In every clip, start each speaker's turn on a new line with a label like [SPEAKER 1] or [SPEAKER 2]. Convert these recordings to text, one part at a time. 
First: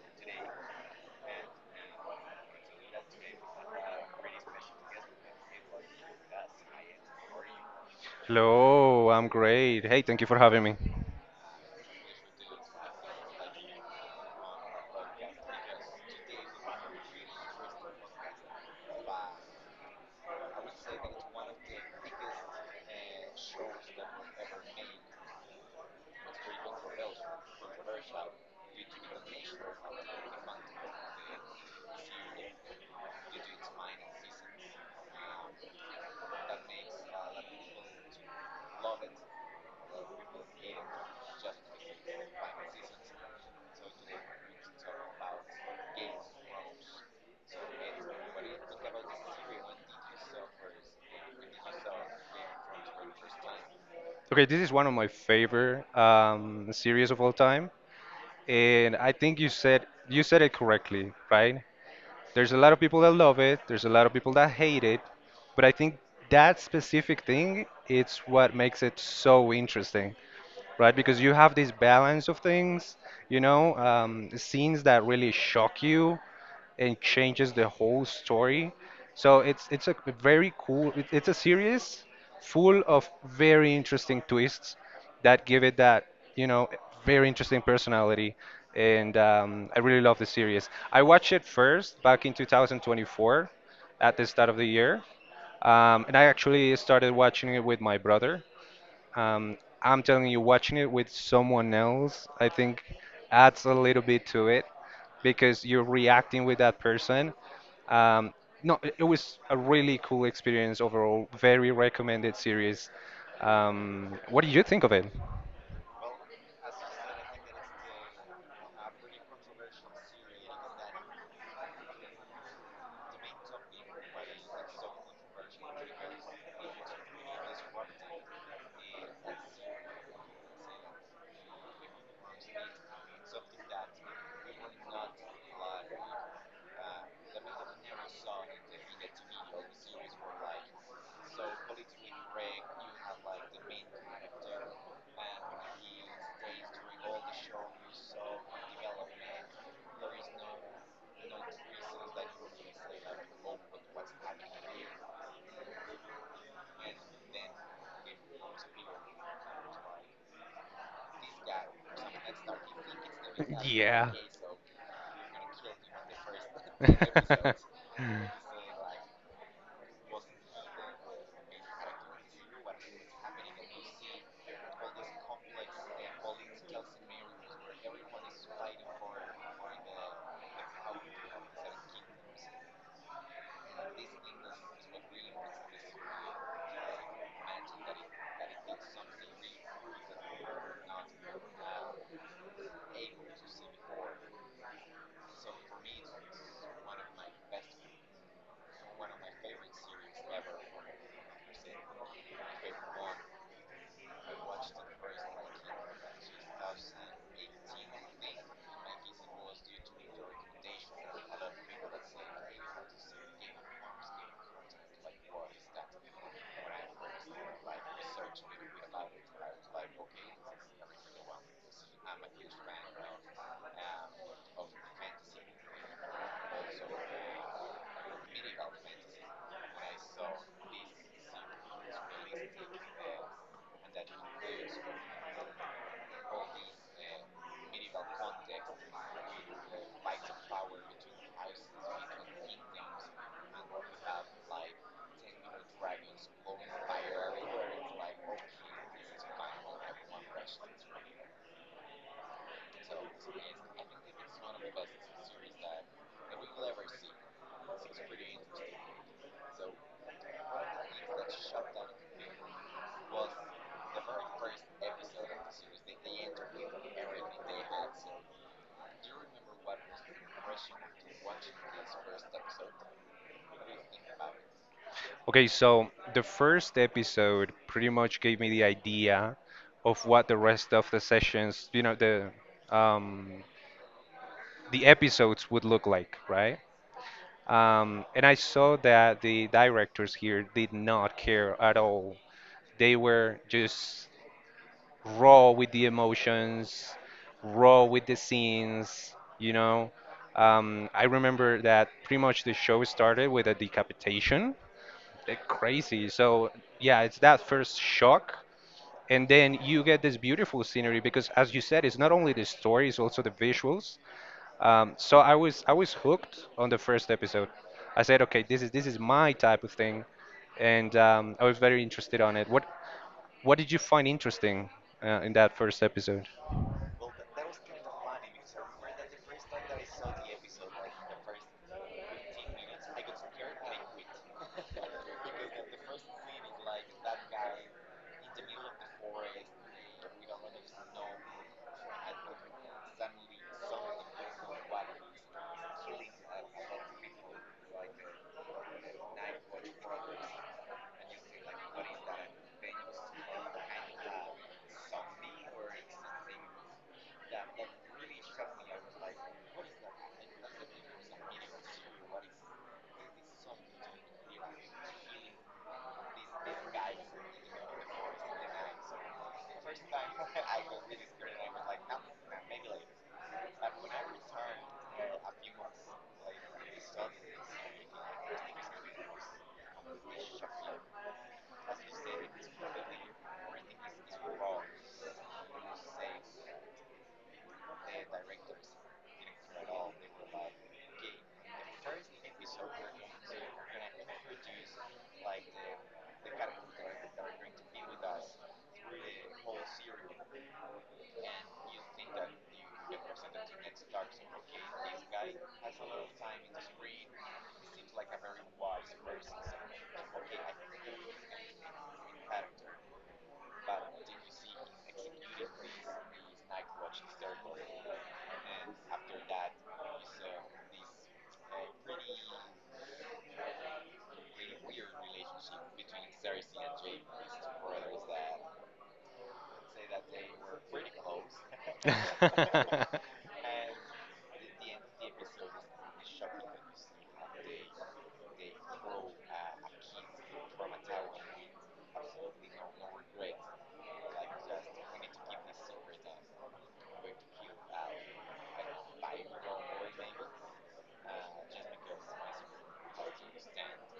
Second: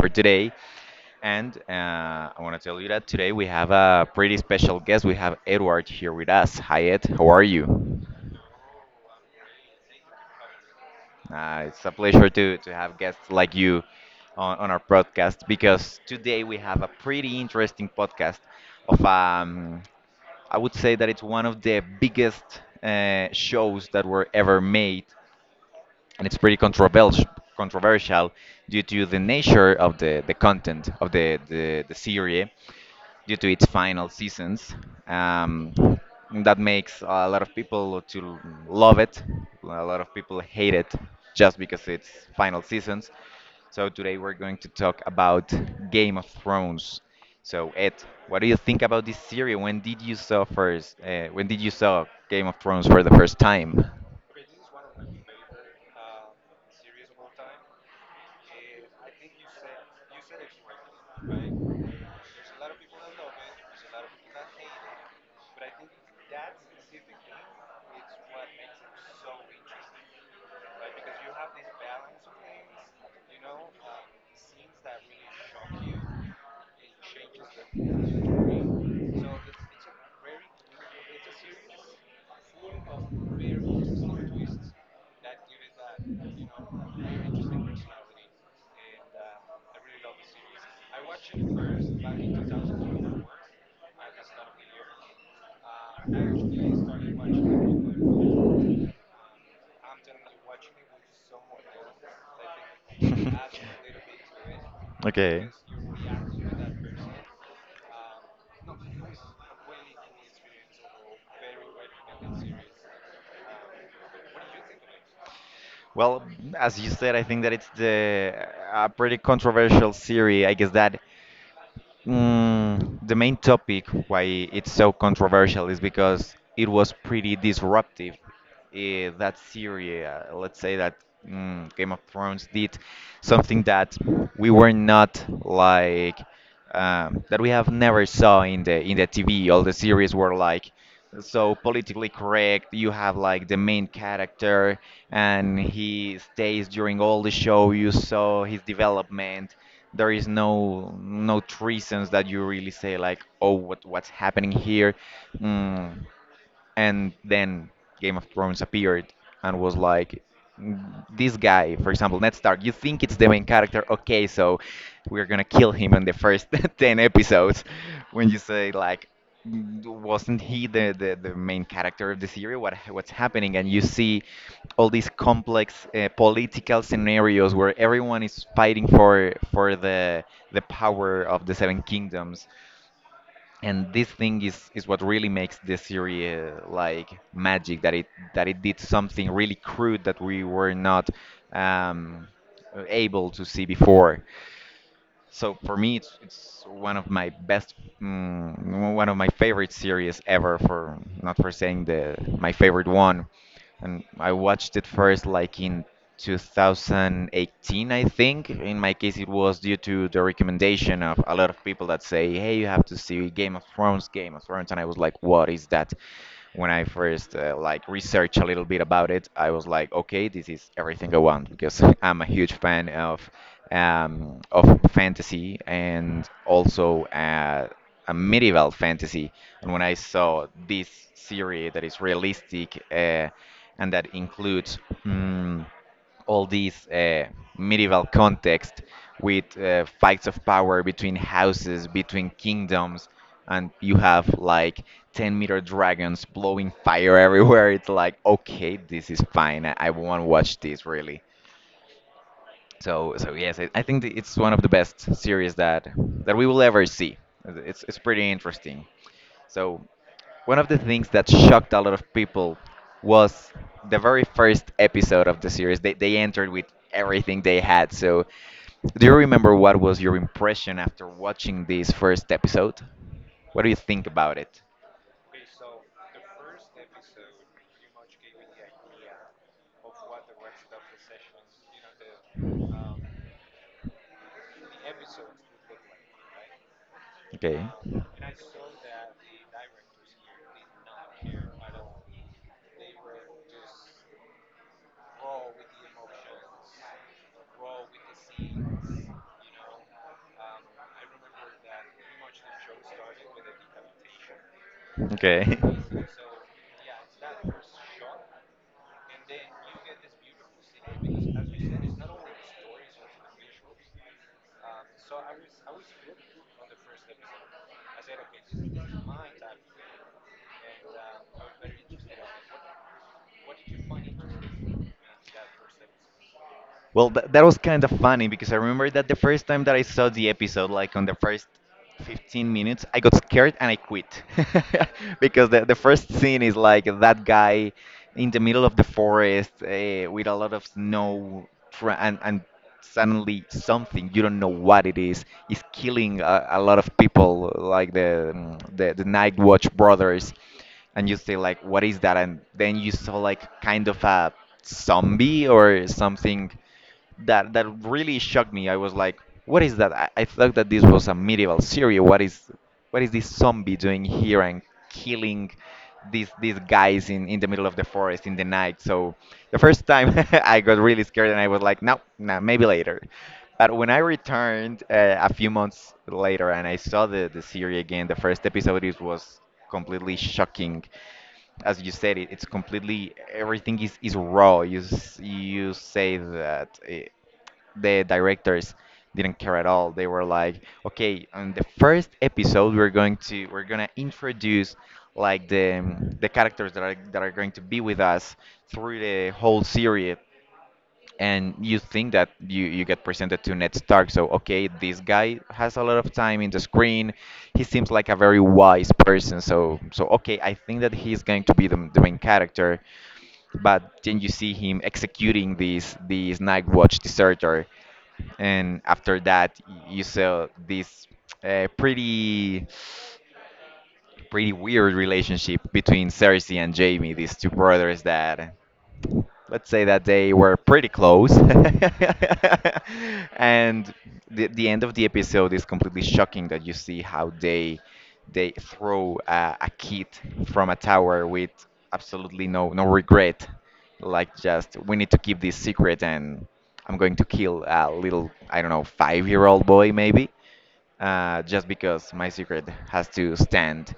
[SPEAKER 1] for today, and I want to tell you that today we have a pretty special guest. We have Edward here with us. Hi, Ed, how are you?
[SPEAKER 2] Hello, I'm great. Hey, thank you for having me.
[SPEAKER 1] It's a pleasure to have guests like you on our podcast, because today we have a pretty interesting podcast of I would say that it's one of the biggest shows that were ever made, and it's pretty controversial due to the nature of the content of the series, due to its final seasons. um, that makes a lot of people to love it, a lot of people hate it, just because it's final seasons. So today we're going to talk about Game of Thrones. So Ed, what do you think about this series? When did you saw first, when did you saw Game of Thrones for the first time?
[SPEAKER 2] Okay, this is one of my favorite series of all time, and I think you said it correctly, right? There's a lot of people that love it. There's a lot of people that hate it, but I think that specific thing it's what makes it so interesting. Right? Because you have this balance of things, you know, scenes that really shock you and changes the whole story. So it's a very cool. It's a series full of very interesting twists that give it that, you know, very interesting personality. And I really love the series. I watched it first back in 2024 at the start of the year. And I actually started watching it with my brother. Um, I'm telling you, watching it with someone else, I think adds a little bit to it
[SPEAKER 1] Okay.
[SPEAKER 2] because you're reacting with that person. Um, no, it was a really cool experience overall. Very recommended series. What did you think of it?
[SPEAKER 1] Well, as you said, I think that it's the a pretty controversial theory. I guess that the main topic why it's so controversial is because it was pretty disruptive. That series, let's say that Game of Thrones did something that we were not like, that we have never saw in the TV. All the series were like so politically correct. You have like the main character, and he stays during all the show. You saw his development. There is no reasons that you really say like, oh, what what's happening here? Mm and then Game of Thrones appeared and was like, "Mm, this guy, for example, Ned Stark, you think it's the main character?
[SPEAKER 2] Yeah.
[SPEAKER 1] Okay, so we're gonna kill him in the first 10 episodes." When you say, like, "Mm, wasn't he the main character of the series? What, what's happening?" And you see all these complex political scenarios where everyone is fighting for the power of the Seven Kingdoms, and this thing is what really makes this series like magic, that it did something really crude that we were not um, able to see before. So for me it's one of my best, one of my favorite series ever, for not for saying the my favorite one. And I watched it first like in 2018, I think. In my case, it was due to the recommendation of a lot of people that say, "Hey, you have to see Game of Thrones," and I was like, "What is that?" When I first like researched a little bit about it, I was like, "Okay, this is everything I want," because I'm a huge fan of fantasy and also a medieval fantasy. And when I saw this series that is realistic. And that includes mm, all these medieval context with fights of power between houses, between kingdoms, and you have like 10-meter dragons blowing fire everywhere. It's like, okay, this is fine. I won't watch this really. So so yes, I think that it's one of the best series that that we will ever see. It's pretty interesting. So one of the things that shocked a lot of people was the very first episode of the series. They entered with everything they had. So do you remember what was your impression after watching this first episode? What do you think about it?
[SPEAKER 2] Okay, so the first episode pretty much gave me the idea of what the rest of the sessions, you know, um, the episodes would look like, right?
[SPEAKER 1] Okay.
[SPEAKER 2] And I saw that the directors here did not care at all. They were just raw with the emotions, raw with the scenes, you know. I remember that pretty much the show started with a decapitation
[SPEAKER 1] Okay.
[SPEAKER 2] crazy. So yeah, it's that first shock, and then you get this beautiful scenery because, as you said, it's not only the story, it's also the visuals. So I was hooked on the first episode. I said, okay, this is my type of thing, and I was very interested on it. What did you find interesting in that first episode?
[SPEAKER 1] Well, that was kind of funny because I remember that the first time that I saw the episode, like on the first 15 minutes, I got scared and I quit. Because the first scene is like that guy in the middle of the forest with a lot of snow and suddenly something, you don't know what it is killing a lot of people, like the, the Night Watch brothers, and you say like what is that, and then you saw like kind of a zombie or something that that really shocked me. I was like, "What is that? I thought that this was a medieval series. What is this zombie doing here and killing these guys in the middle of the forest in the night?" So the first time I got really scared and I was like, "No, no, maybe later." But when I returned a few months later and I saw the series again, the first episode it was completely shocking. As you said, it it's completely everything is raw. You you say that the directors didn't care at all. They were like, okay, on the first episode we're going to introduce like the characters that are going to be with us through the whole series. And you think that you get presented to Ned Stark. So, okay, this guy has a lot of time in the screen. He seems like a very wise person. So, so okay, I think that he's going to be the main character. But then you see him executing this this Night Watch deserter, and after that, you saw this pretty pretty weird relationship between Cersei and Jamie, these two brothers that, let's say that they were pretty close. And the end of the episode is completely shocking, that you see how they throw a kid from a tower with absolutely no regret. Like, just we need to keep this secret, and I'm going to kill a little, I don't know, 5 year old boy maybe, just because my secret has to stand,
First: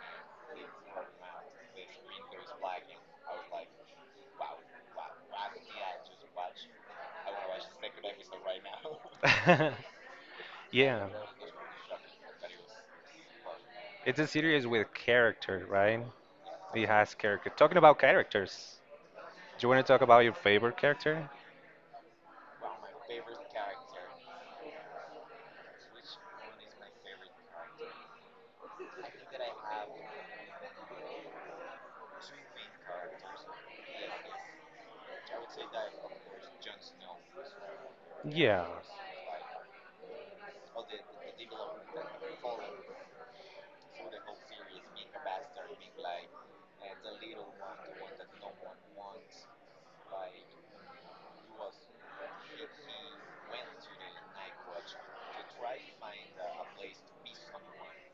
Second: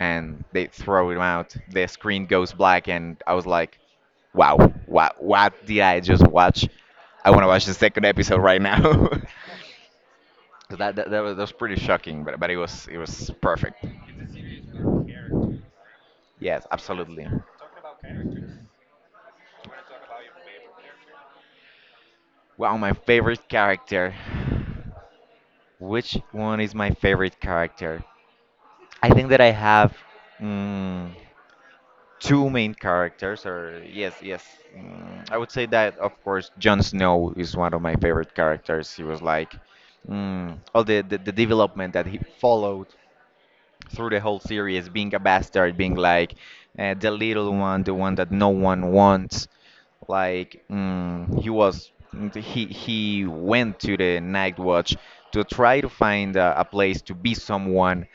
[SPEAKER 1] and they throw him out. The screen goes black, and I was like, wow, what did I just watch? I want to watch the second episode right now. So
[SPEAKER 2] Yeah,
[SPEAKER 1] that was pretty shocking, but it was perfect.
[SPEAKER 2] it's a series with character, right?
[SPEAKER 1] Yes,
[SPEAKER 2] It has
[SPEAKER 1] absolutely.
[SPEAKER 2] character. Talking about characters, do you want to talk about your favorite character?
[SPEAKER 1] Wow, my favorite character. Which one is my favorite character? I think that I have. Mm, Two main characters, or yes yes, I would say that of course Jon Snow is one of my favorite
[SPEAKER 2] Yeah.
[SPEAKER 1] characters. He was like, all the development that he followed through the whole series, being a bastard, being like the little one, the one that no one wants. Like, he was, he went to the Night Watch to try to find a place to be someone,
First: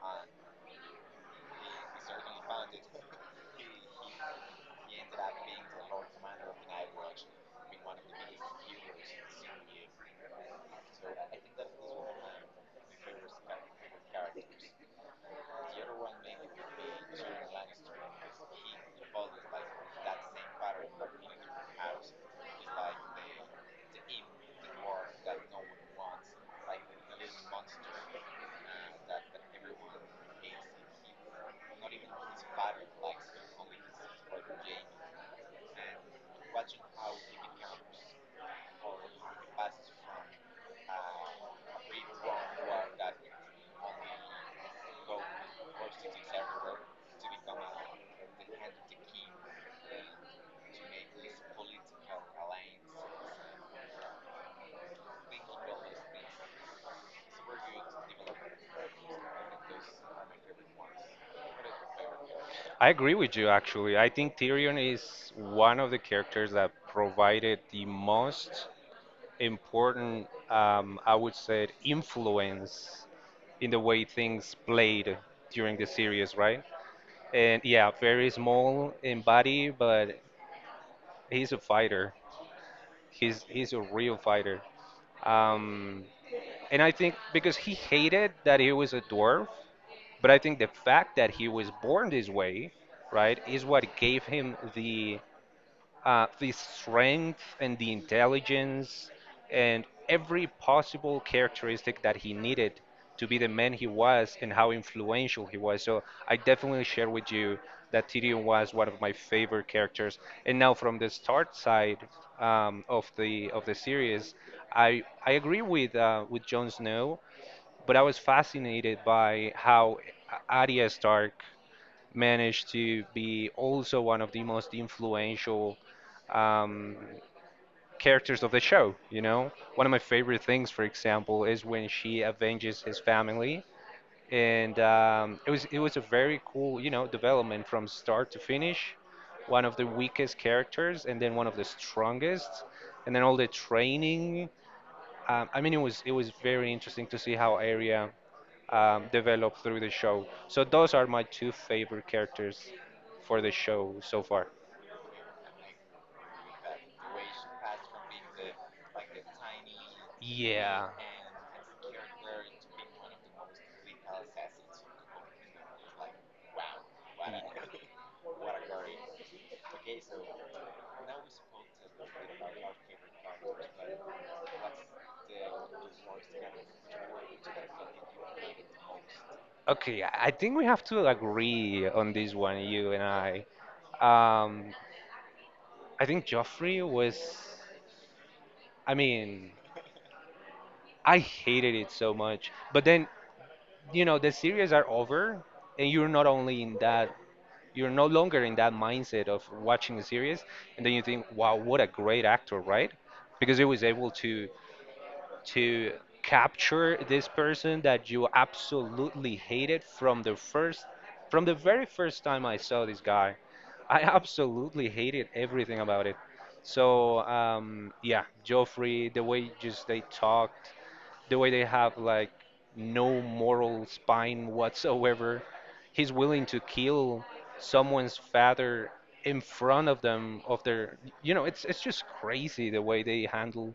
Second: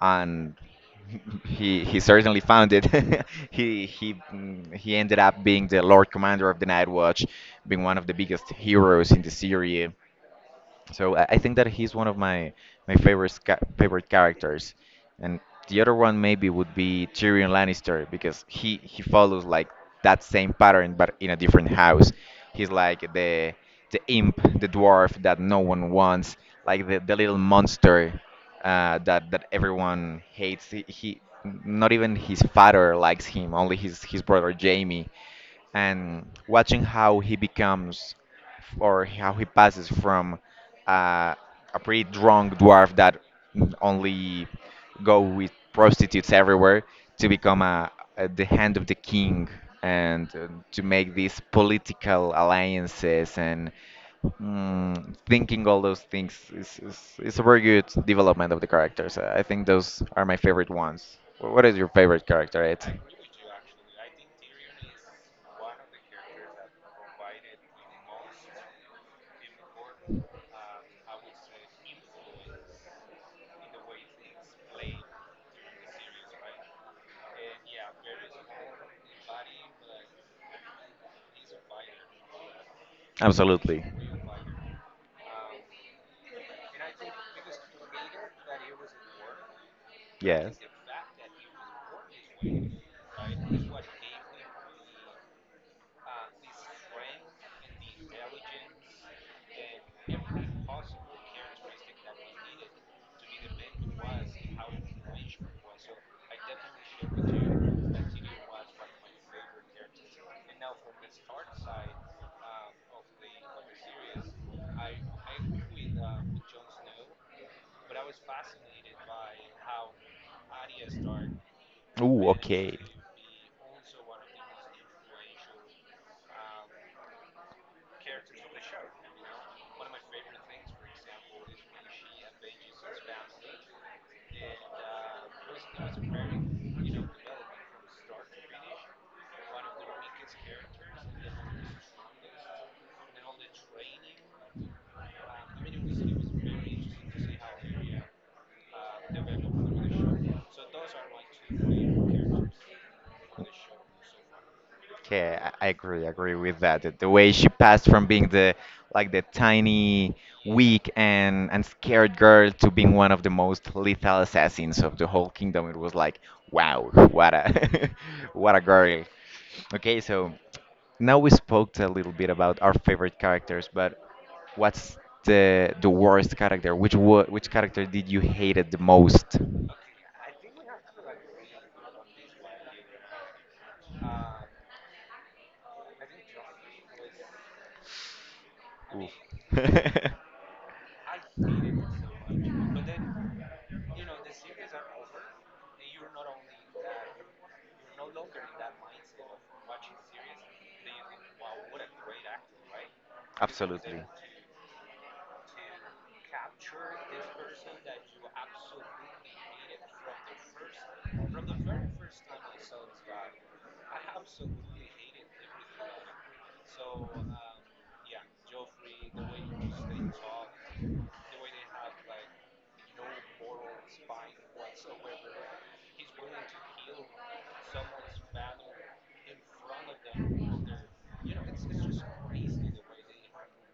[SPEAKER 1] and he certainly found it. He he ended up being the Lord Commander of the Night Watch, being one of the biggest heroes in the series. So I think that he's one of my my favorite characters, and the other one maybe would be Tyrion Lannister, because he follows like that same pattern but in a different house. He's like the imp, the dwarf that no one wants, like the little monster that that everyone hates. He not even his father likes him, only his brother Jamie, and watching how he becomes, or how he passes from uh, a pretty drunk dwarf that only go with prostitutes everywhere to become a, the hand of the king, and to make these political alliances and thinking all those things is a very good development of the characters. I think those are my favorite ones. What is your favorite character,
[SPEAKER 2] I
[SPEAKER 1] Ed?
[SPEAKER 2] agree with you, actually. I think Tyrion is one of the characters that provided the most important, I would say, influence in the way things played during the series, right? And yeah, very small in body, but he's a fighter. He's a
[SPEAKER 1] Absolutely.
[SPEAKER 2] real fighter. Um, and I think because he hated that he was a dwarf, but I
[SPEAKER 1] Yes.
[SPEAKER 2] think the fact that he was born this way, right, is what gave him the strength and the intelligence and every possible characteristic that he needed to be the man he was and how influential he was. So I definitely share with you that Tyrion was one of my favorite characters. And now from the start side of the series, I agree with Jon Snow, but I was fascinated by how Arya Stark
[SPEAKER 1] Ooh,
[SPEAKER 2] managed
[SPEAKER 1] okay.
[SPEAKER 2] to be also one of the most influential um, characters of the show. You know, one of my favorite things, for example, is when she avenges his family, and it was a very cool, you know, development from start to finish. One of the weakest characters, and then one of the strongest, and then all the training. I mean, it was very interesting to see how Arya developed through the show. So those are my two favorite characters for the show so far.
[SPEAKER 1] Okay, I agree with that. The way she passed from being the like the tiny,
[SPEAKER 2] Yeah.
[SPEAKER 1] weak and scared girl to being one of the most lethal assassins of the whole kingdom, it was like, wow, what a what a girl. Okay, so now we spoke a little bit about our favorite characters, but what's the worst character? Which wa which character did you hated the most?
[SPEAKER 2] Okay, I think we have to agree on this one, you and I. Um, I think Joffrey was, I
[SPEAKER 1] Oof.
[SPEAKER 2] mean, I hated it so much. But then, you know, the series are over, and you're not only in that, you're no longer in that mindset of watching a series, and then you think, "Wow, what a great actor!" Right? Because he was
[SPEAKER 1] Absolutely.
[SPEAKER 2] able to capture this person that you absolutely hated from the first, from the very first time I saw this guy. I absolutely hated everything about it. So yeah, Joffrey, the way just they talked, the way they have like no moral spine whatsoever. He's willing to kill someone's father in front of them of their, you know, it's just crazy the way they handle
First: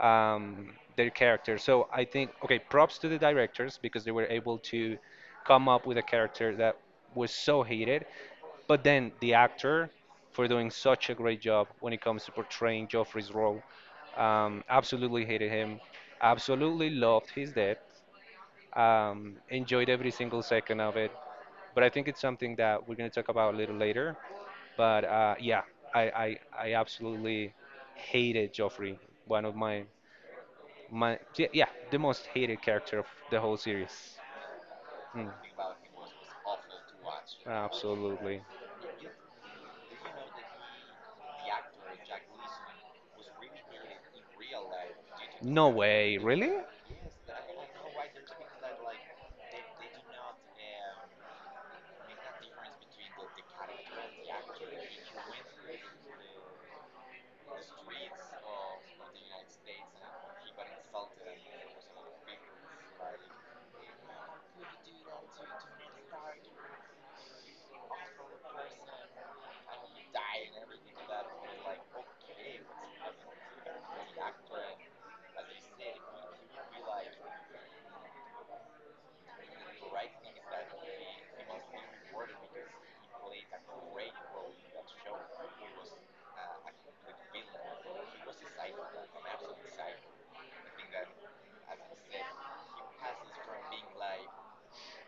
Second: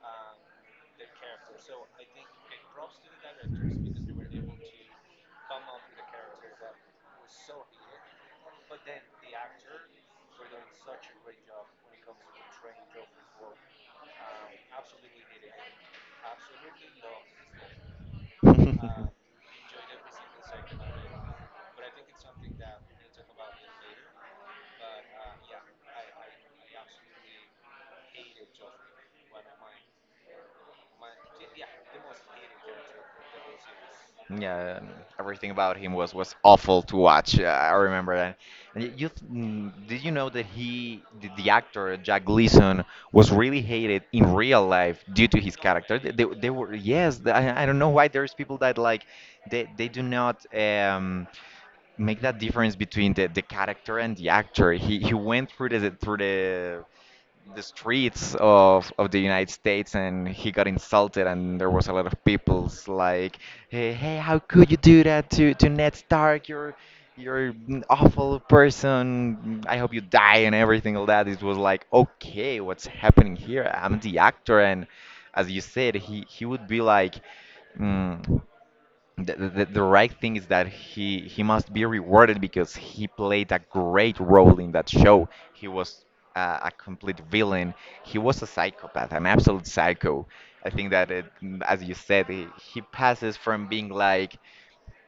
[SPEAKER 2] um, their character. So I think, okay, props to the directors because they were able to come up with a character that was so hated, but then the actor for doing such a great job when it comes to portraying Joffrey's role. Absolutely hated him, absolutely loved his death, enjoyed every single second of it. But I think it's something that we're going to talk about a little later. But yeah, I, I, I absolutely hated Joffrey, one of my my yeah, yeah, the most hated character of the whole series.
[SPEAKER 1] Yeah,
[SPEAKER 2] Mm,
[SPEAKER 1] everything about him was awful to watch. I remember that.
[SPEAKER 2] absolutely.
[SPEAKER 1] And you did you know that he, the actor Jack Gleason, was really hated in real life due to his
[SPEAKER 2] No
[SPEAKER 1] character? They,
[SPEAKER 2] way,
[SPEAKER 1] they, they
[SPEAKER 2] really?
[SPEAKER 1] were yes. I don't know why there's people that like they do not make that difference between the character and the actor. He went through the streets of the United States, and he got insulted, and there was a lot of people's like, "Hey, hey, how could you do that to Ned Stark? You're an awful person, I hope you die," and everything, all that. It was like, okay, what's happening here? I'm the actor. And as you said, he would be like, mm, the right thing is that he must be rewarded because he played a great role in that show. He was a complete villain. He was a psychopath, an absolute psycho. I think that as you said, he passes from being like,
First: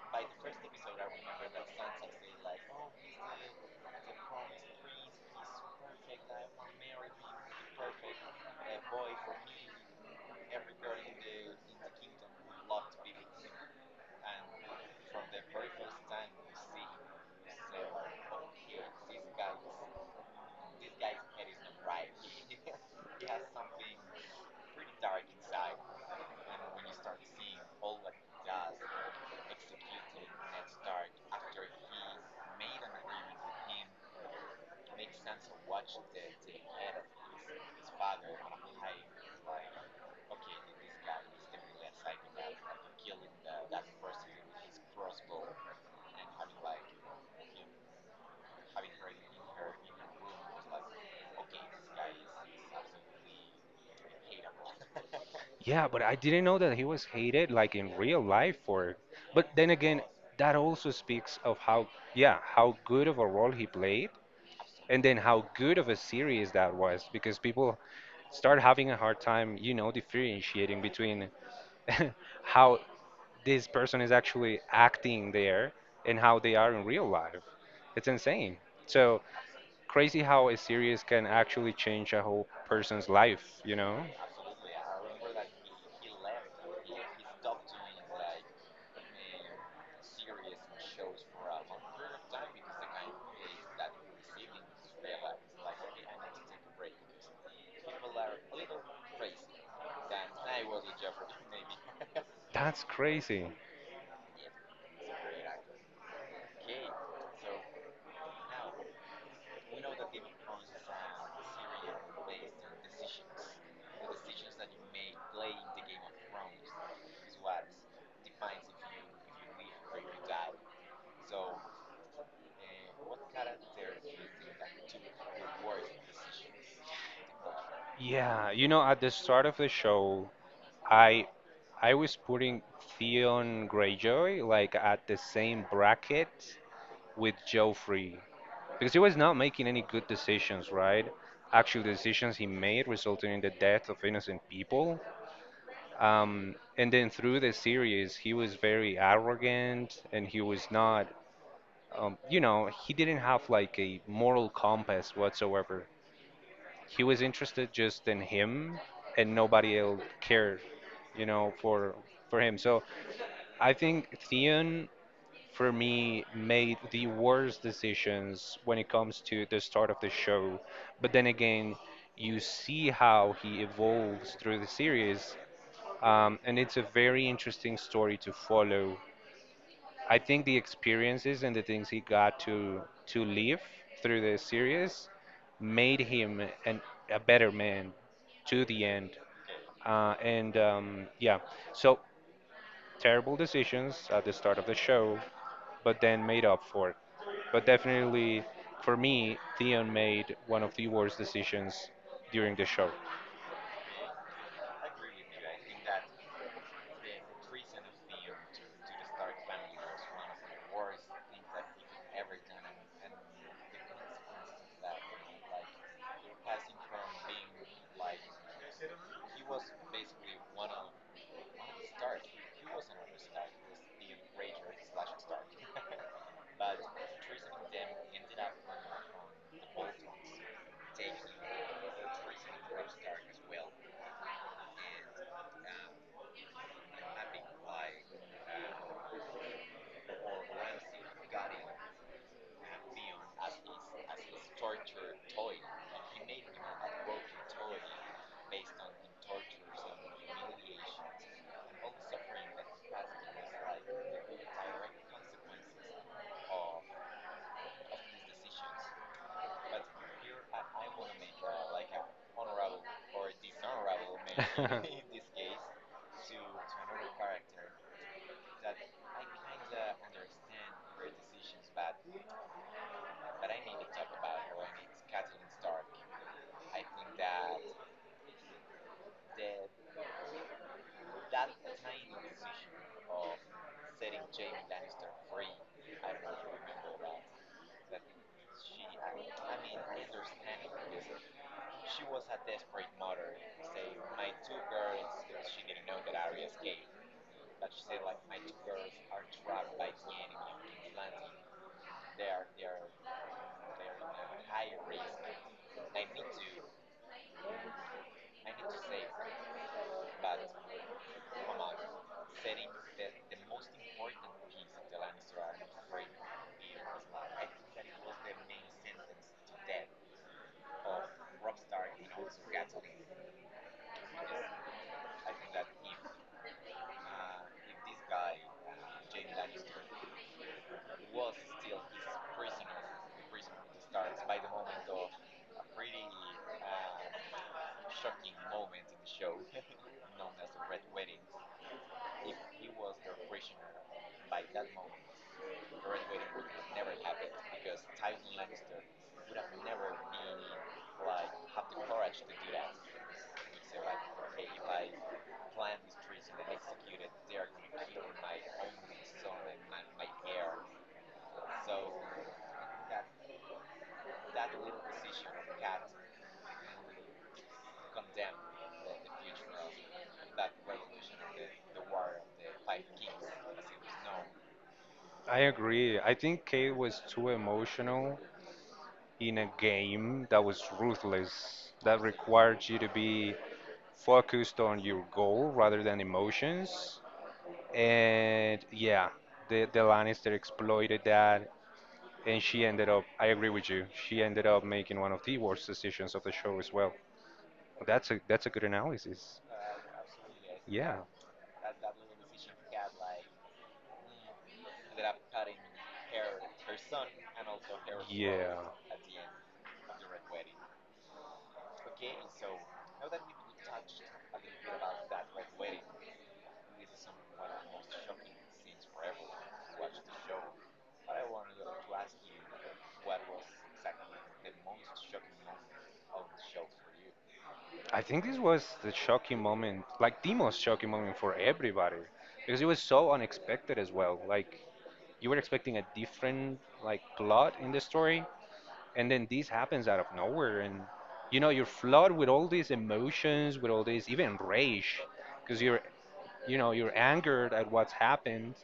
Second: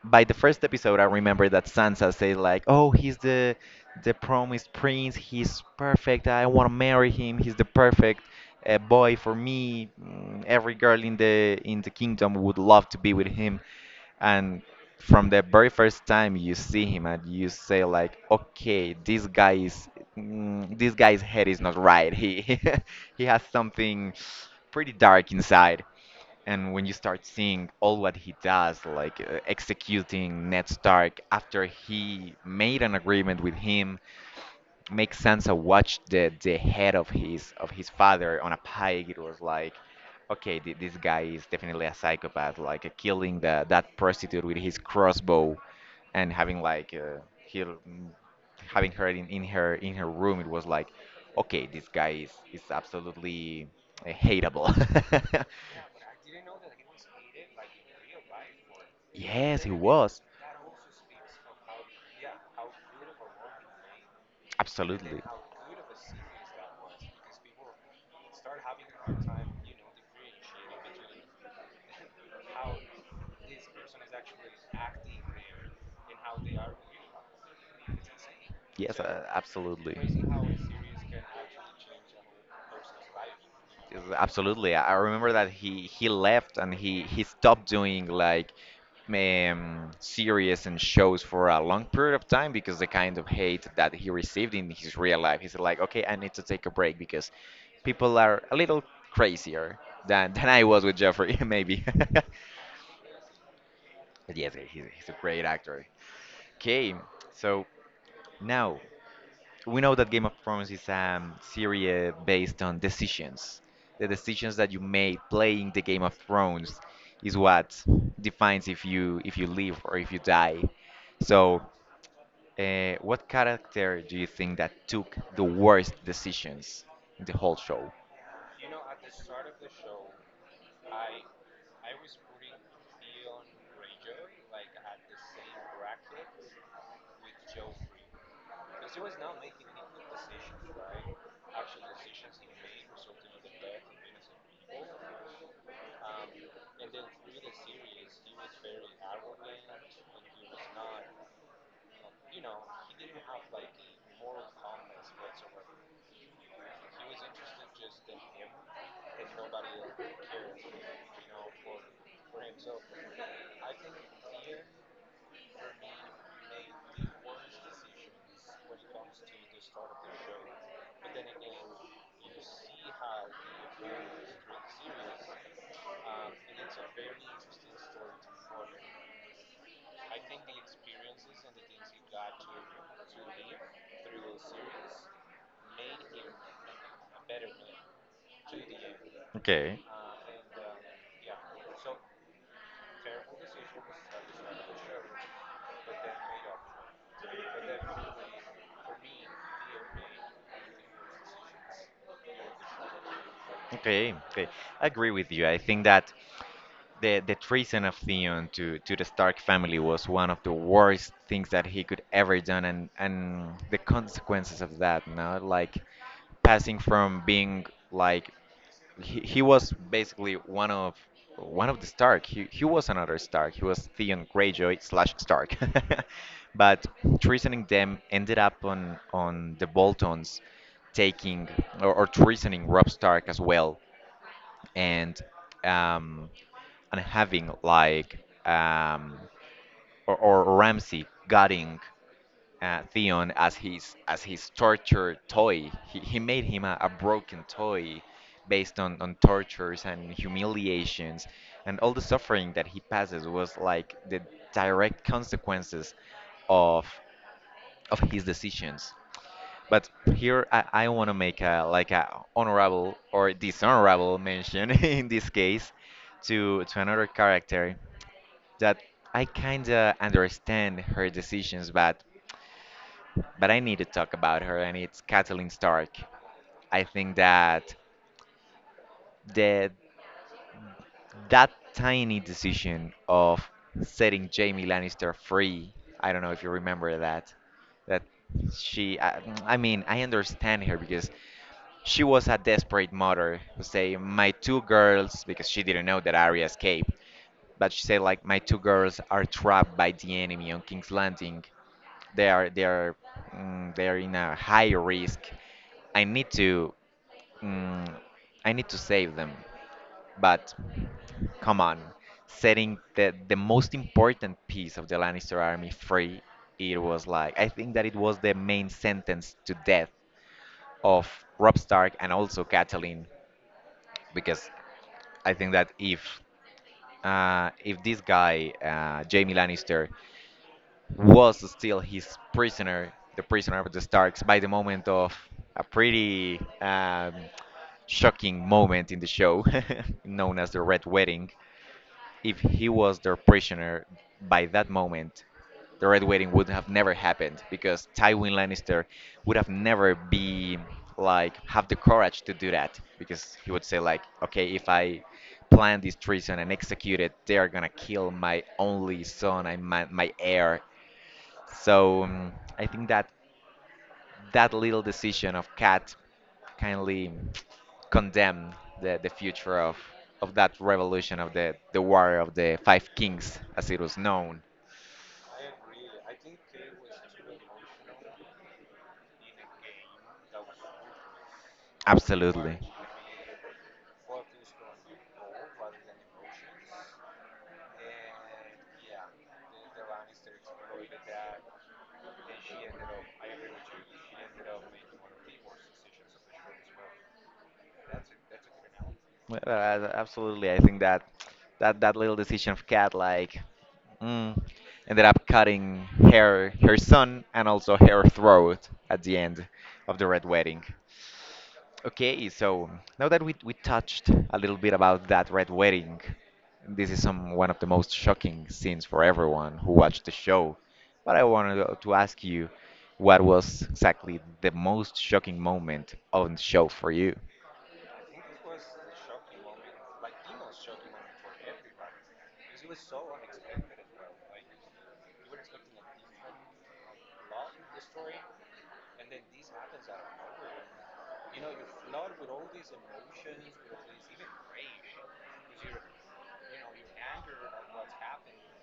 [SPEAKER 1] by the first episode, I remember, that Sansa said like, "Oh, he's the promised prince. He's perfect. I want to marry him. He's the perfect boy for me. Every girl in the kingdom would love to be with him." And from the very first time you see him, and you say like, "Okay, this guy's head is not right. He" he has something pretty dark inside. And when you start seeing all what he does, like executing Ned Stark after he made an agreement with him, makes sense. Sansa watch the head of his father on a pike. It was like, okay, th this guy is definitely a psychopath. Like killing the that prostitute with his crossbow, and having like he having her in her room. It was like, okay, this guy is absolutely hateable.
[SPEAKER 2] Yeah, but I didn't know that he was hated like in real life for it. But
[SPEAKER 1] Yes, he
[SPEAKER 2] then again,
[SPEAKER 1] was.
[SPEAKER 2] that also speaks of how yeah, how good of a role he played and then
[SPEAKER 1] Absolutely.
[SPEAKER 2] how good of a series that was because people start having a hard time, you know, differentiating between how this person is actually acting there and how they are in real life. It's insane.
[SPEAKER 1] Yes,
[SPEAKER 2] So
[SPEAKER 1] absolutely.
[SPEAKER 2] crazy how a series can actually change a whole person's life, you know?
[SPEAKER 1] Yes, absolutely. I remember that he left, and he stopped doing like series and shows for a long period of time because the kind of hate that he received in his real life. He's like, okay, I need to take a break because people are a little crazier than than I was with Jeffrey, maybe.
[SPEAKER 2] That's crazy.
[SPEAKER 1] But yes, he's a great actor. Okay, so now, we know that Game of Thrones is a series based on decisions. The decisions that you made playing the Game of Thrones is what defines if you live or if you die. So, what character do you think that took the worst decisions in the whole show?
[SPEAKER 2] Yeah, you know, at the start of the show, I I was putting Theon Greyjoy like at the same bracket with Joffrey because he was not making any good decisions, right? Actual decisions he made resulting in the death of innocent people. And then through the series, he was very arrogant and he was not, you know, he didn't have like a moral compass whatsoever. He was interested just in him and nobody else cared, you know, for him. So I think Theon, for me, made the worst decisions when it comes to the start of the show. But then again, you see how he evolves through the series and it's a very interesting story to follow. I think the experiences and the things he got to live through the series made him an, a better man to the end.
[SPEAKER 1] Okay.
[SPEAKER 2] And yeah, so terrible decisions at the start of the show, but then made up for. But definitely, for me, Theon made one of the worst decisions during the show.
[SPEAKER 1] Okay, okay. I agree with you. I think that the treason of Theon to the Stark family was one of the worst things that he could ever done, and the consequences of that, no, like passing from being like, he was basically one of the Stark. He was another Stark. He was Theon Greyjoy slash Stark. But treasoning them ended up on the Boltons taking, or treasoning Rob Stark as well, and um, having like um, or Ramsey gutting Theon as his torture toy. He made him a broken toy based on tortures and humiliations, and all the suffering that he passes was like the direct consequences of of his decisions. But here I want to make a like a honorable or dishonorable mention in this case, to another character that I kinda understand her decisions, but I need to talk about her, and it's Kathleen Stark. I think that the that tiny decision of setting Jamie Lannister free. I don't know if you remember that. That she. I mean, I understand her because she was a desperate mother who say, my two girls, because she didn't know that Arya escaped. But she said like, my two girls are trapped by the enemy on King's Landing. They are they are in a high risk. I need to mm, save them. But come on, setting the most important piece of the Lannister army free, it was like, I think that it was the main sentence to death of Rob Stark, and also Catelyn, because I think that if this guy, Jamie Lannister, was still his prisoner, the prisoner of the Starks, by the moment of a pretty shocking moment in the show, known as the Red Wedding. If he was their prisoner by that moment, the Red Wedding would have never happened, because Tywin Lannister would have never be, like, have the courage to do that, because he would say like, okay, if I plan this treason and execute it, they are gonna kill my only son and my heir. So I think that that, little decision of Cat kindly condemned the future of that revolution of the War of the Five Kings, as it was known.
[SPEAKER 2] I agree. I think Kate was too emotional in a game that was ruthless, that
[SPEAKER 1] Absolutely.
[SPEAKER 2] required you to be focused on your goal rather than emotions. And yeah, the Lannister exploited that, and she ended up, I agree with you, she ended up making one of the worst decisions of the show as well. That's a good
[SPEAKER 1] Well,
[SPEAKER 2] analysis.
[SPEAKER 1] absolutely. I think
[SPEAKER 2] Yeah.
[SPEAKER 1] that, that little decision of Cat, like, mm, ended up cutting her son and also her
[SPEAKER 2] Yeah.
[SPEAKER 1] throat at the end of the Red Wedding. Okay, so now that we touched a little bit about that red wedding, this is some one of the most shocking scenes for everyone who watched the show. But I wanted to ask you, what was exactly the most shocking moment on the show for you?
[SPEAKER 2] I think this was the shocking moment, like the most shocking moment for everybody, because it was so unexpected as well. Like you were expecting a different like plot in the story, and then this happens out of nowhere and you know you're flooded with all these emotions with all these even rage because you're you know you're angered at what's happened.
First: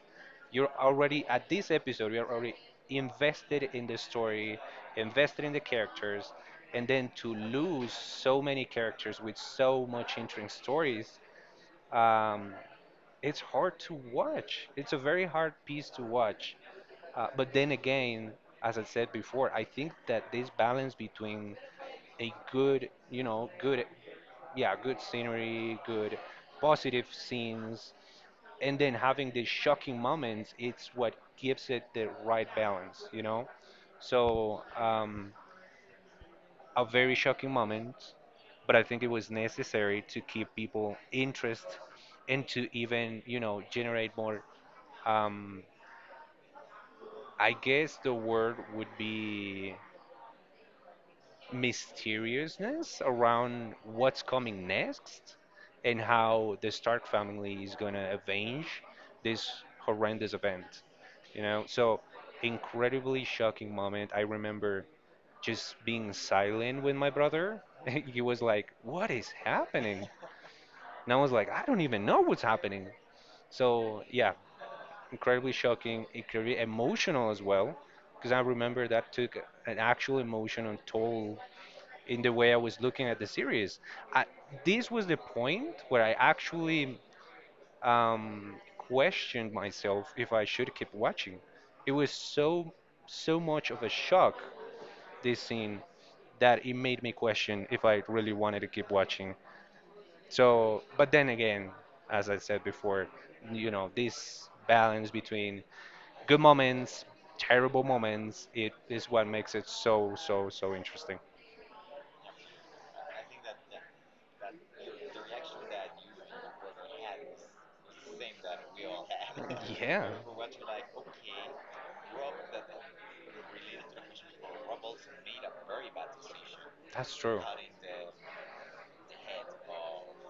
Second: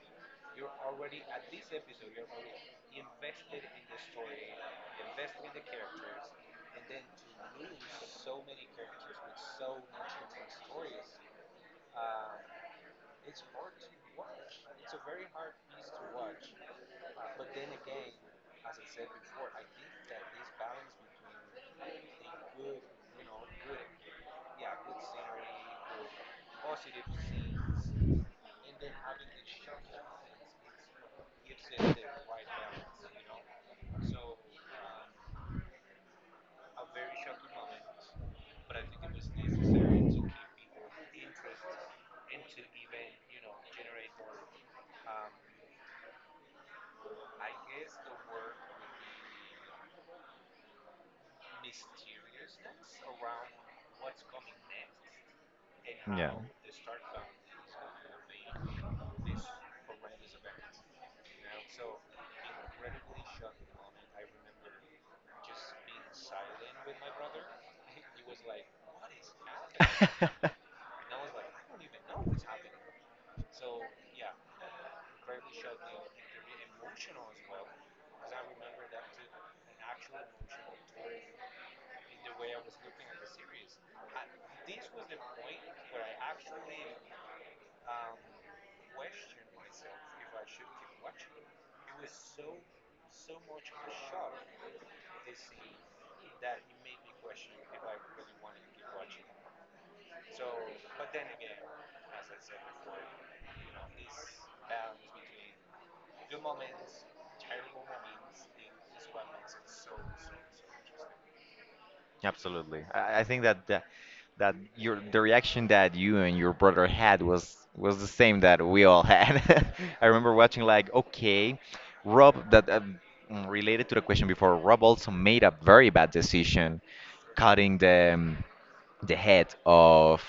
[SPEAKER 2] You're already at this episode, you're already invested in the story, invested in the characters, and then to lose so many characters with so much interesting stories, um, it's hard to watch. It's a very hard piece to watch. But then again, as I said before, I think that this balance between a good, you know, good, yeah, good scenery, good positive scenes, and then having the shocking moments, it's what gives it the right balance, you know? So, a very shocking moment, but I think it was necessary to keep people interest and to even, you know, generate more. Um, I guess the word would be mysteriousness around what's coming next and how the Stark family is gonna avenge this horrendous event. You know, so incredibly shocking moment. I remember just being silent with my brother. He was like, what is happening?
[SPEAKER 1] Yeah.
[SPEAKER 2] And I was like, I don't even know what's happening. So, yeah, incredibly shocking, incredibly emotional as well. Because I remember that took an actual emotional toll in the way I was looking at the series. I, this was the point where I actually questioned myself if I should keep watching. It was so, so much of a shock, this scene, that it made me question if I really wanted to keep watching. So, but then again, as I said before, you know, this balance between good moments, terrible moments, it is what makes it so, so, so interesting.
[SPEAKER 1] Absolutely. I think that the, that your the reaction that you and your brother had was the same that we all had. I
[SPEAKER 2] Yeah.
[SPEAKER 1] remember watching like, okay, Rob that um, related to the question before, Rob also made a very bad decision
[SPEAKER 2] That's true.
[SPEAKER 1] cutting the head of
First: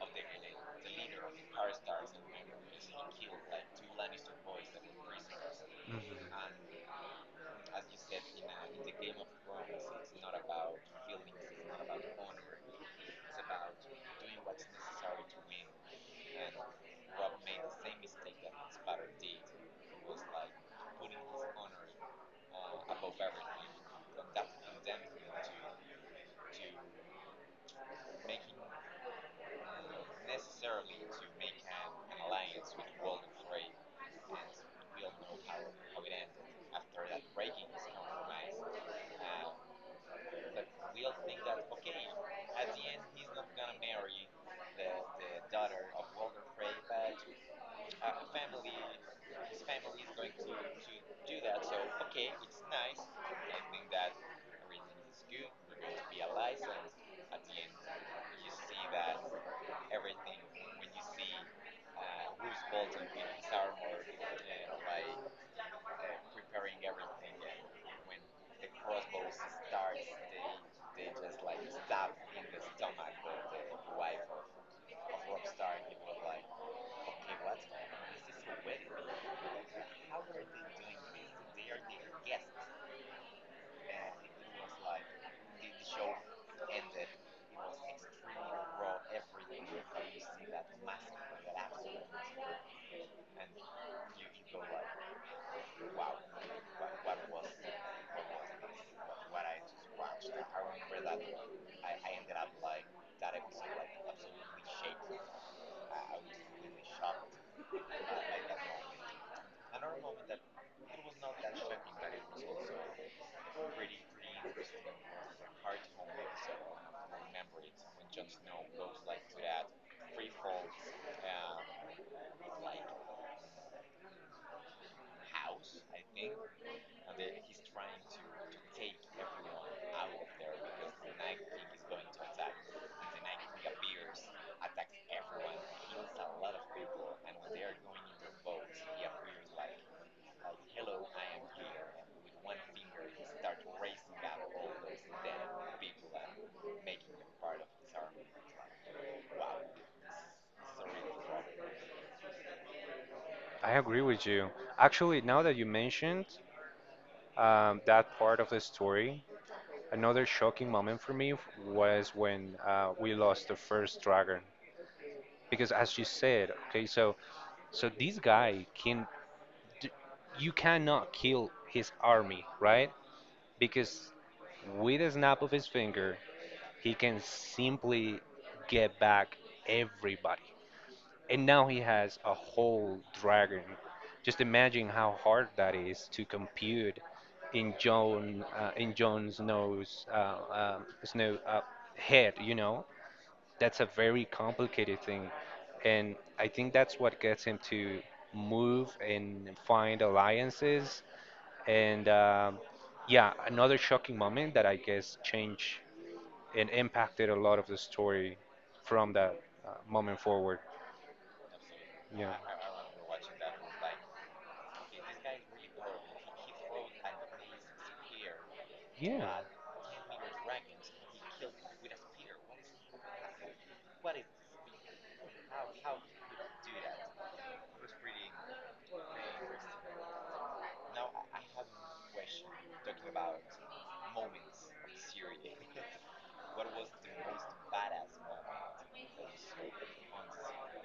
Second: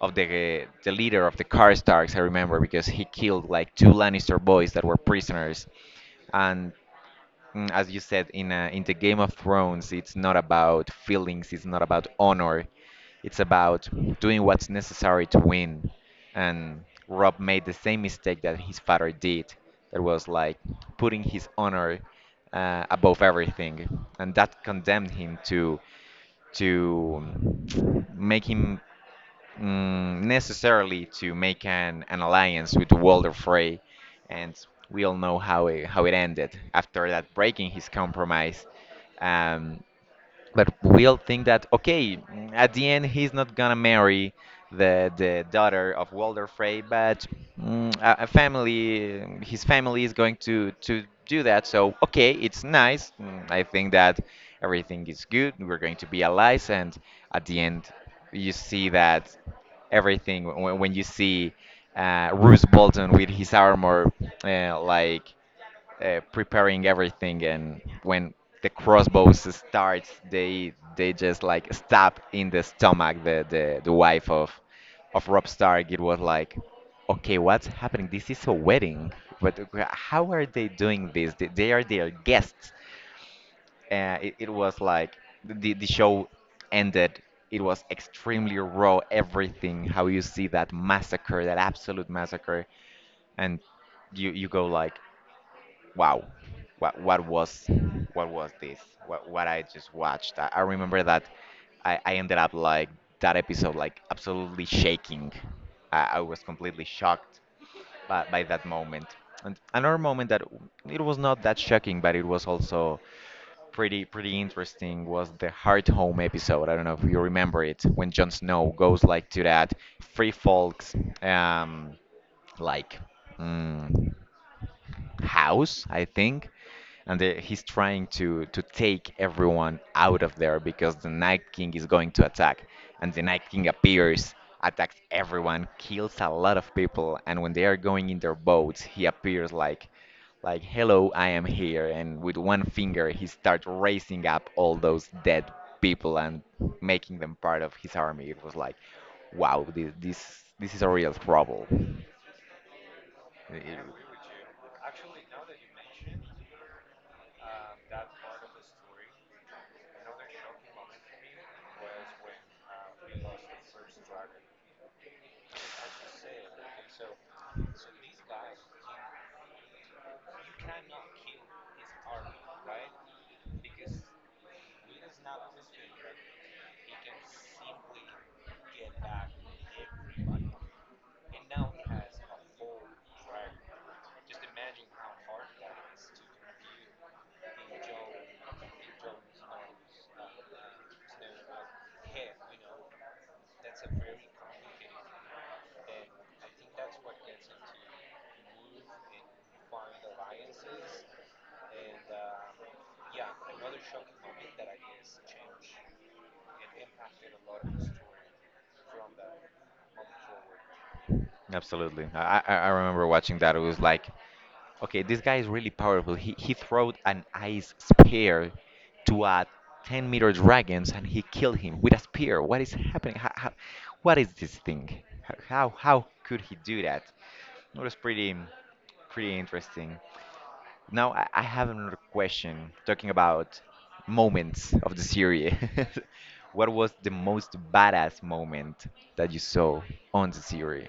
[SPEAKER 1] of the leader of the Karstarks, I remember, because he killed like two Lannister boys that were prisoners,
[SPEAKER 2] Mhm.
[SPEAKER 1] and, as you said, in the Game of Thrones, it's not about feelings, it's not about honor, it's about doing what's necessary to win. And Rob made the same mistake that his father did, that was like putting his honor above everything, and that condemned him to make him mm, necessarily to make an alliance with Walder Frey, and we all know how how it ended after that, breaking his compromise. Um, but we'll think that, okay, at the end, he's not gonna marry the daughter of Walder Frey, but a family his family is going to do that. So okay, it's nice, I think that everything is good, we're going to be allies. And at the end, you see that everything, when you see, Bruce Bolton with his armor, like, preparing everything, and when the crossbows starts, they just like stab in the stomach the wife of Rob Stark. It was like, okay, what's happening? This is a wedding, but how are they doing this? They are their guests. It was like the show ended. It was extremely raw everything, how you see that massacre, that absolute massacre. And you go like, wow, what what was what was this, what I just watched. I remember that I ended up like that episode like absolutely shaking. I was completely shocked by that moment. And another moment that, it was not that shocking, but it was also pretty interesting, was the Heart Home episode. I don't know if you remember it, when Jon Snow goes like to that free folks, um like, Mm, house, I think, and he's trying to take everyone out of there because the Night King is going to attack, and the Night King appears, attacks everyone, kills a lot of people, and when they are going in their boats, he appears like, hello, I am here, and with one finger he starts raising up all those dead people and making them part of his army. It was like, wow, this is a real trouble. It,
[SPEAKER 2] I
[SPEAKER 1] I
[SPEAKER 2] agree with you. Actually, now that you mentioned that part of the story, another shocking moment for me was when we lost the first dragon. Because as you said, okay, so so this guy can, d- you cannot kill his army, right? Because with a snap of his finger, he can simply get back everybody. And now he has a whole dragon. Just imagine how hard that is to compute in John in Jon Snow's Snow head. That's a very complicated thing, and I think that's what gets him to move and find alliances. And yeah, another shocking moment that I guess changed and impacted a lot of the story from that moment forward.
[SPEAKER 1] Absolutely.
[SPEAKER 2] Yeah.
[SPEAKER 1] I remember watching that. It was like, okay, this guy is really powerful. He throwed an ice spear to
[SPEAKER 2] Yeah.
[SPEAKER 1] a 10-meter dragons, and he killed him with a spear. What is happening? What is this thing? How, could he do that? It was pretty interesting. Now I have another question talking about moments of the series. What was the most badass moment that you saw on the series?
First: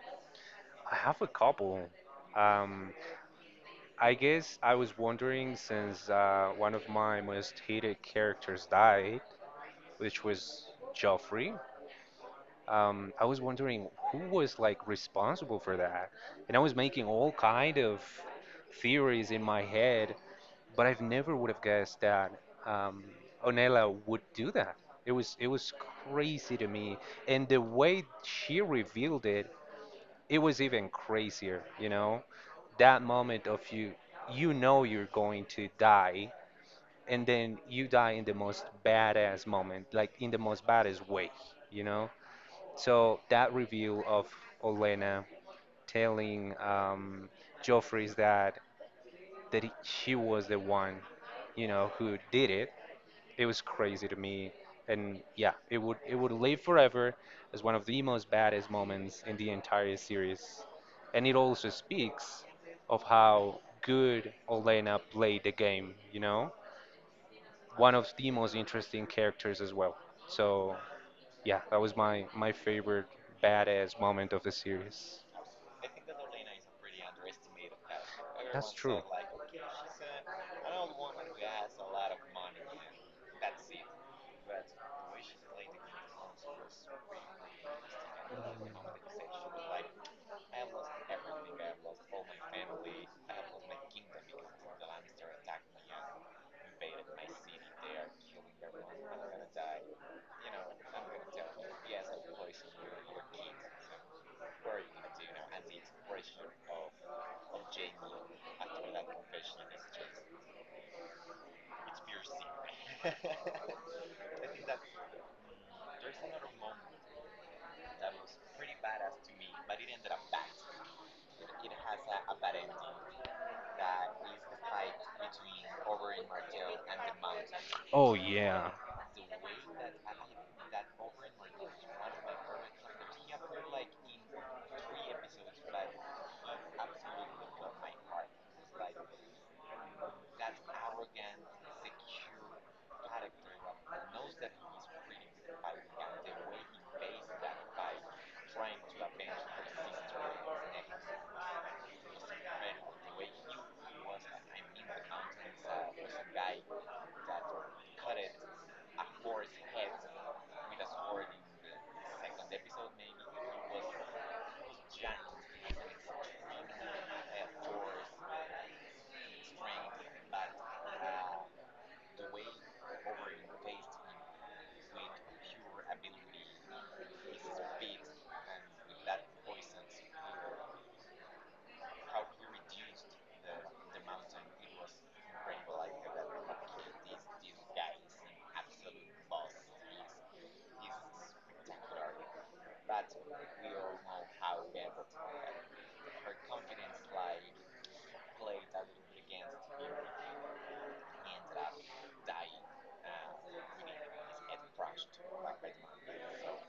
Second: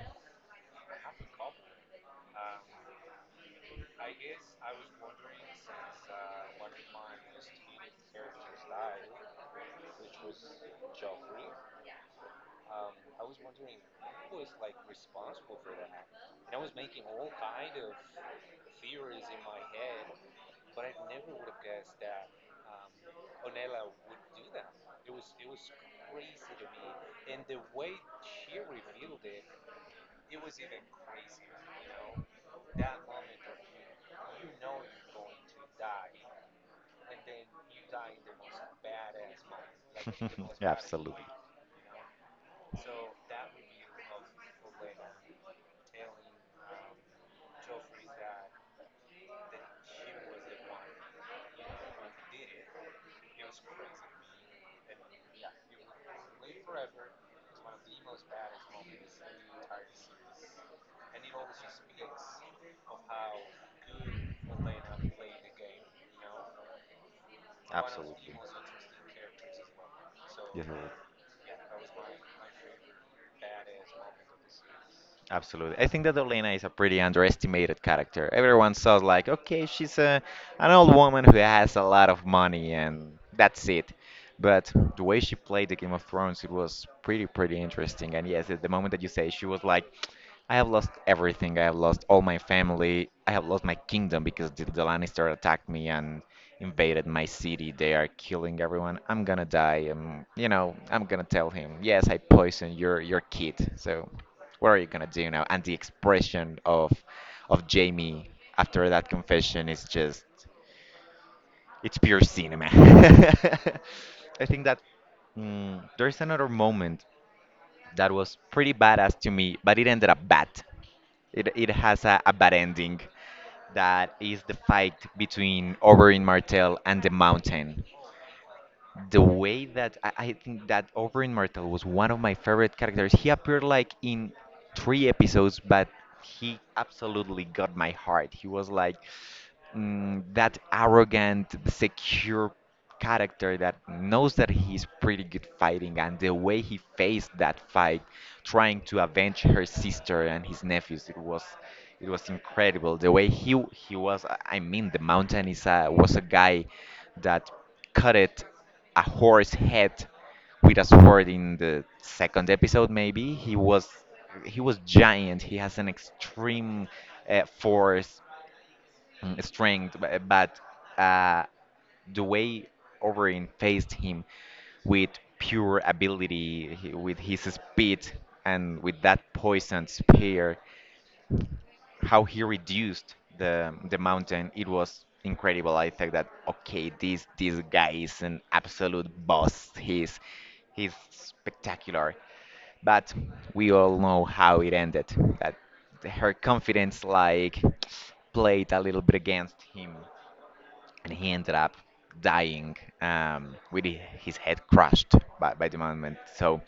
[SPEAKER 2] I have a couple. Um, I guess I was wondering since one of my most hated characters died, which was Joffrey. I was wondering who was like responsible for that, and I was making all kind of theories in my head, but I've never would have guessed that um, Onella would do that. It was crazy to me, and the way she revealed it, it was even crazier. You know, that moment of you know you're going to die, and then you die in the most badass moment, like in the most
[SPEAKER 1] Yeah,
[SPEAKER 2] badass
[SPEAKER 1] absolutely.
[SPEAKER 2] way. You know. So that review of Olena telling Joffrey's that she was the one, you know, who did it. It was crazy to me, and yeah, it would live forever as one of the most baddest moments in the entire series, and it also speaks of how good Olena played the game. You know, one of the
[SPEAKER 1] Absolutely.
[SPEAKER 2] most interesting characters as well.
[SPEAKER 1] Yes,
[SPEAKER 2] So
[SPEAKER 1] Lord.
[SPEAKER 2] yeah, that was my favorite badass moment of the series.
[SPEAKER 1] Absolutely. I think that Olena is a pretty underestimated character.
[SPEAKER 2] That's
[SPEAKER 1] Everyone
[SPEAKER 2] true.
[SPEAKER 1] says like, okay, she's a an old woman who has a lot of money, and that's it. But the way she played the Game of Thrones, it was pretty, pretty interesting. And yes, at the moment that you say, she was like, I have lost everything. I have lost all my family. I have lost my kingdom because the Lannister attacked me and invaded my city. They are killing everyone. I'm gonna die. I'm gonna tell him, yes, I poisoned your kid. So. What are you gonna do now? And the expression of Jamie after that confession is just it's pure cinema. I think that there's another moment that was pretty badass to me, but it ended up bad. It has a bad ending. That is the fight between Oberyn Martell and the Mountain.
[SPEAKER 2] Oh yeah.
[SPEAKER 1] The way that I think that Over in Martel was one of my favorite characters. He appeared like in three episodes, but he absolutely got my heart. He was like, that arrogant, secure character that knows that he's pretty good fighting, and the way he faced that fight, trying to avenge her sister and his nephews, it was incredible. The way he was. I mean, the mountain was a guy that cut it a horse head with a sword in the second episode. Maybe he was giant. He has an extreme force, strength, but uh, the way Overeem faced him with pure ability, with his speed, and with that poisoned spear, how he reduced the mountain. It was incredible. I think that, okay, this guy is an absolute boss. He's spectacular, but we all know how it ended. That her confidence, like, played a little bit against him, and he ended up dying, with his head crushed by the moment. So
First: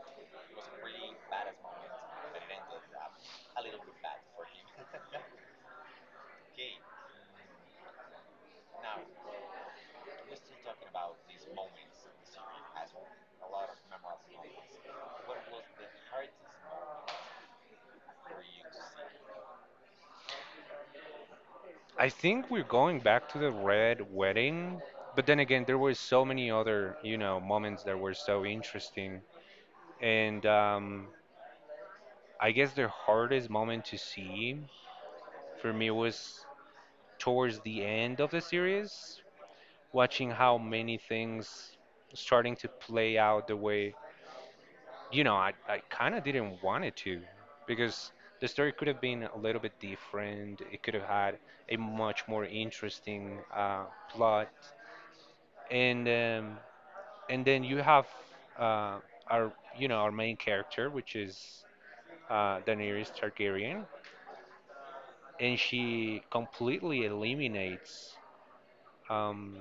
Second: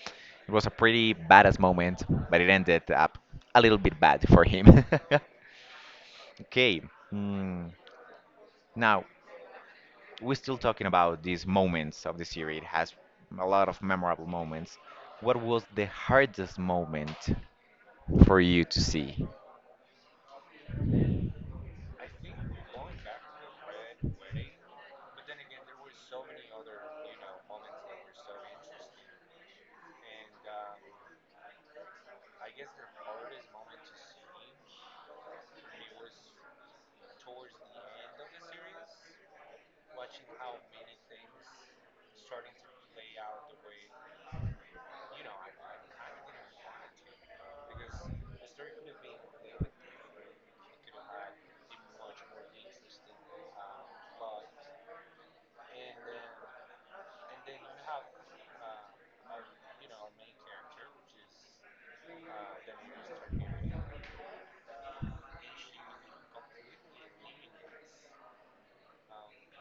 [SPEAKER 1] it was a pretty badass moment, but it ended up a little bit bad for him. Okay. Mm. Now, we're still talking about these moments of the series. It has a lot of memorable moments. What was the hardest moment for you to see?
[SPEAKER 2] I think we're going back to the red wedding, but then again, there were so many other, you know, moments that were so interesting. And I guess the hardest moment to see for me was towards the end of the series, watching how many things starting to play out the way, you know, I kind of didn't want it to because the story could have been a little bit different. It could have had a much more interesting plot and um, and then you have uh, our our main character, which is Daenerys Targaryen, and she completely eliminates um,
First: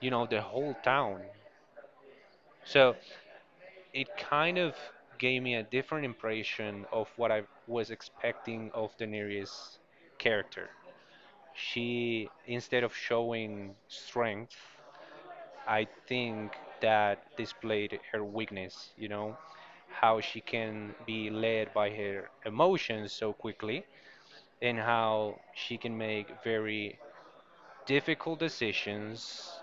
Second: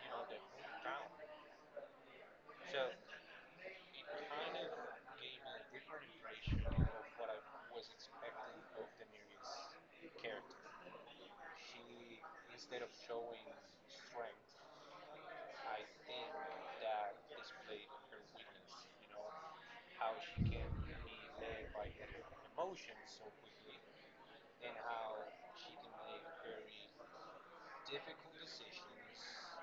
[SPEAKER 2] you know the whole town. So it kind of gave me a different impression of what I was expecting of Daenerys' character. She instead of showing strength I think that displayed her weakness, you know, how she can be led by her emotions so quickly and how she can make very difficult decisions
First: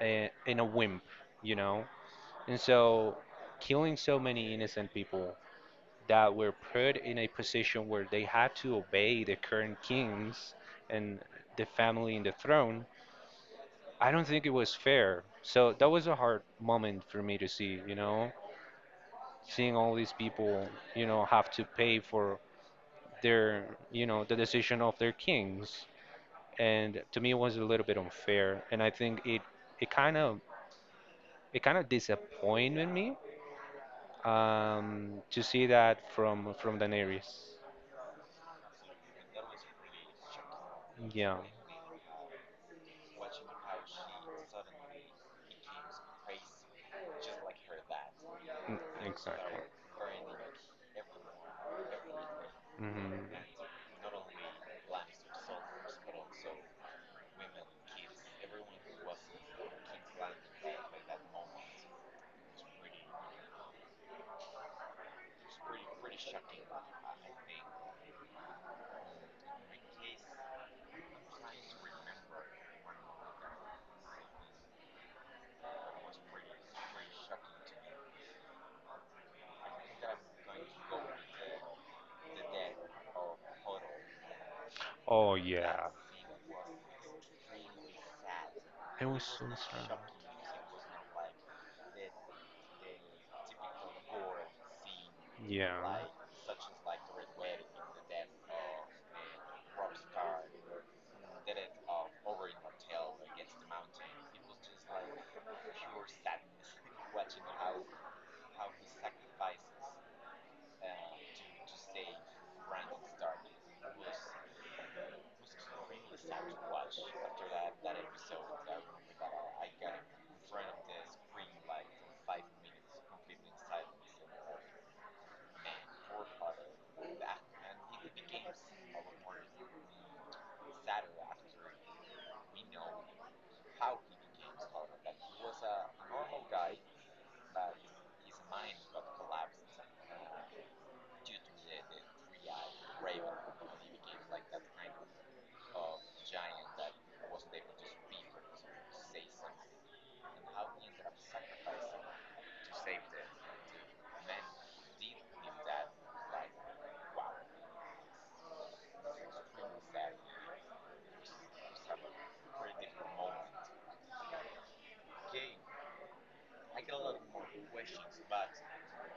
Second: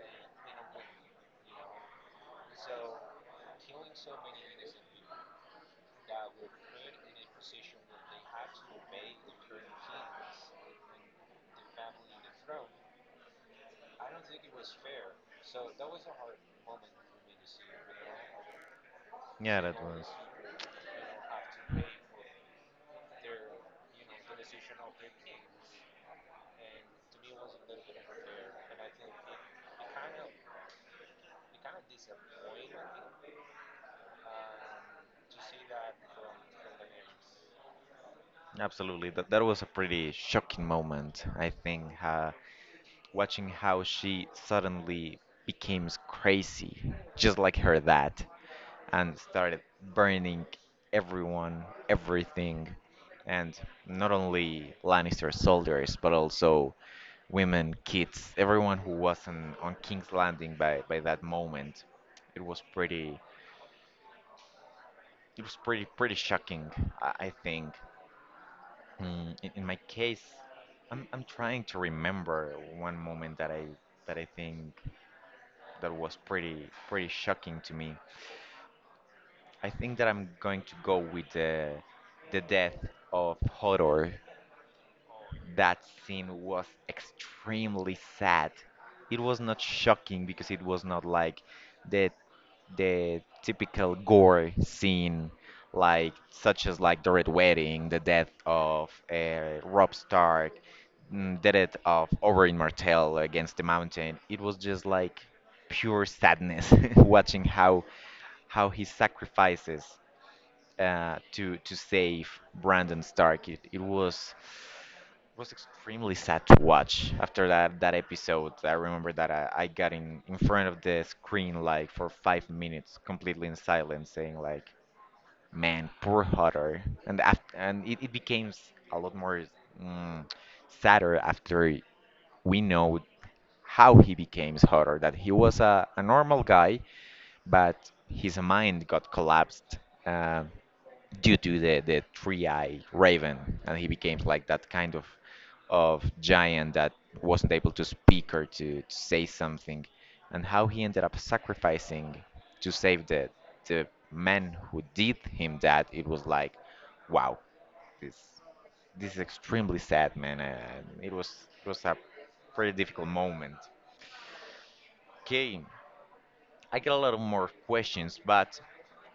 [SPEAKER 2] in a whim, you know. And so killing so many innocent people that were put in a position where they had to obey the current kings and the family and the throne I don't think it was fair. So that was a hard moment for me to see, you know,
[SPEAKER 1] Yeah, that
[SPEAKER 2] seeing all
[SPEAKER 1] was
[SPEAKER 2] these people, you know, have to pay for their, you know, the decision of their kings. And to me, it was a little bit unfair. And I think it kind of, it kind of disappointed me to see that from Daenerys.
[SPEAKER 1] absolutely that. That was a pretty shocking moment,
[SPEAKER 2] Yeah,
[SPEAKER 1] I think. Watching how she suddenly became crazy, just like her dad,
[SPEAKER 2] mm,
[SPEAKER 1] and
[SPEAKER 2] exactly.
[SPEAKER 1] started burning everyone, everything,
[SPEAKER 2] Hmm.
[SPEAKER 1] and not only Lannister soldiers, but also women, kids, everyone who wasn't on King's Landing by that moment. It was pretty, it was pretty, pretty shocking, I think. In my case, I'm trying to remember one moment that I think that was pretty, pretty shocking to me. I think that I'm going to go with the death of Hodor.
[SPEAKER 2] Oh
[SPEAKER 1] That
[SPEAKER 2] yeah,
[SPEAKER 1] scene was extremely sad.
[SPEAKER 2] I was
[SPEAKER 1] It was
[SPEAKER 2] so
[SPEAKER 1] not
[SPEAKER 2] strong.
[SPEAKER 1] shocking because it was not like the the typical gore scene,
[SPEAKER 2] Yeah.
[SPEAKER 1] like such as like the Red Wedding, the death of Rob Stark, the death of Oberyn Martell against the mountain. It was just like pure sadness. Watching how he sacrifices to save Brandon Stark. It was extremely sad to watch after that episode. I remember that I got in front of the screen like for 5 minutes, completely in silence, saying like, "Man, poor Hutter." And after, and it became a lot more, mm, sadder, after we know how he became Hutter. That he was a normal guy, but his mind got collapsed uh, due to the three-eyed raven, and he became like that kind of giant that wasn't able to speak or to say something, and how he ended up sacrificing to save the man who did him that. It was like, wow, this this is extremely sad, man, and it was a pretty difficult moment. Okay, I get a lot of more questions, but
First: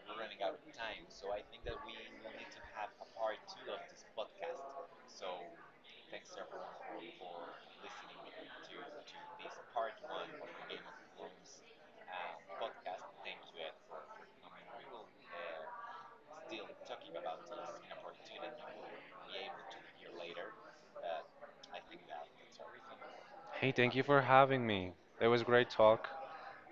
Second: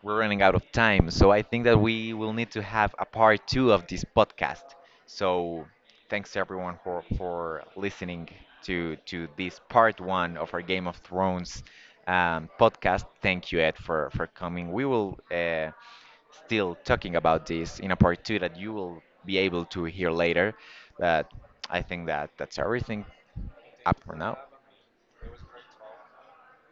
[SPEAKER 1] we're running out of time. So I think that we will need to have a part two of this podcast. So thanks to everyone for listening to this part one of our Game of Thrones podcast. Thank you, Ed, for coming. We will still talking about this in a part two that you will be able to hear later. But I think that that's everything
[SPEAKER 2] Hey, thank
[SPEAKER 1] up
[SPEAKER 2] you
[SPEAKER 1] for
[SPEAKER 2] for
[SPEAKER 1] now.
[SPEAKER 2] having me. That was great talk,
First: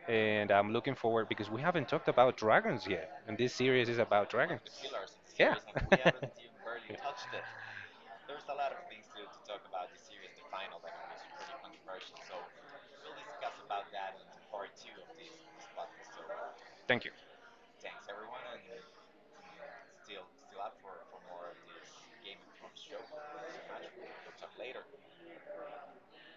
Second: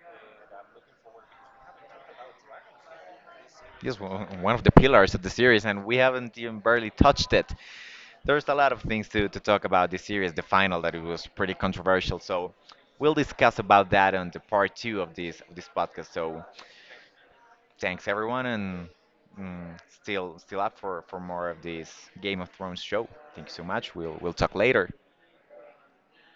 [SPEAKER 2] and I'm looking forward because we haven't talked about dragons yet, and this series is
[SPEAKER 1] Yes,
[SPEAKER 2] about
[SPEAKER 1] one of
[SPEAKER 2] dragons.
[SPEAKER 1] the pillars of the
[SPEAKER 2] Yeah.
[SPEAKER 1] series, and we haven't even barely touched it. There's a lot of things to talk about this series, the final, that it was pretty controversial. So we'll discuss about that on the part two of this podcast. So
[SPEAKER 2] Thank you.
[SPEAKER 1] thanks everyone, and still up for more of this Game of Thrones show. Thank you so much. We'll talk later.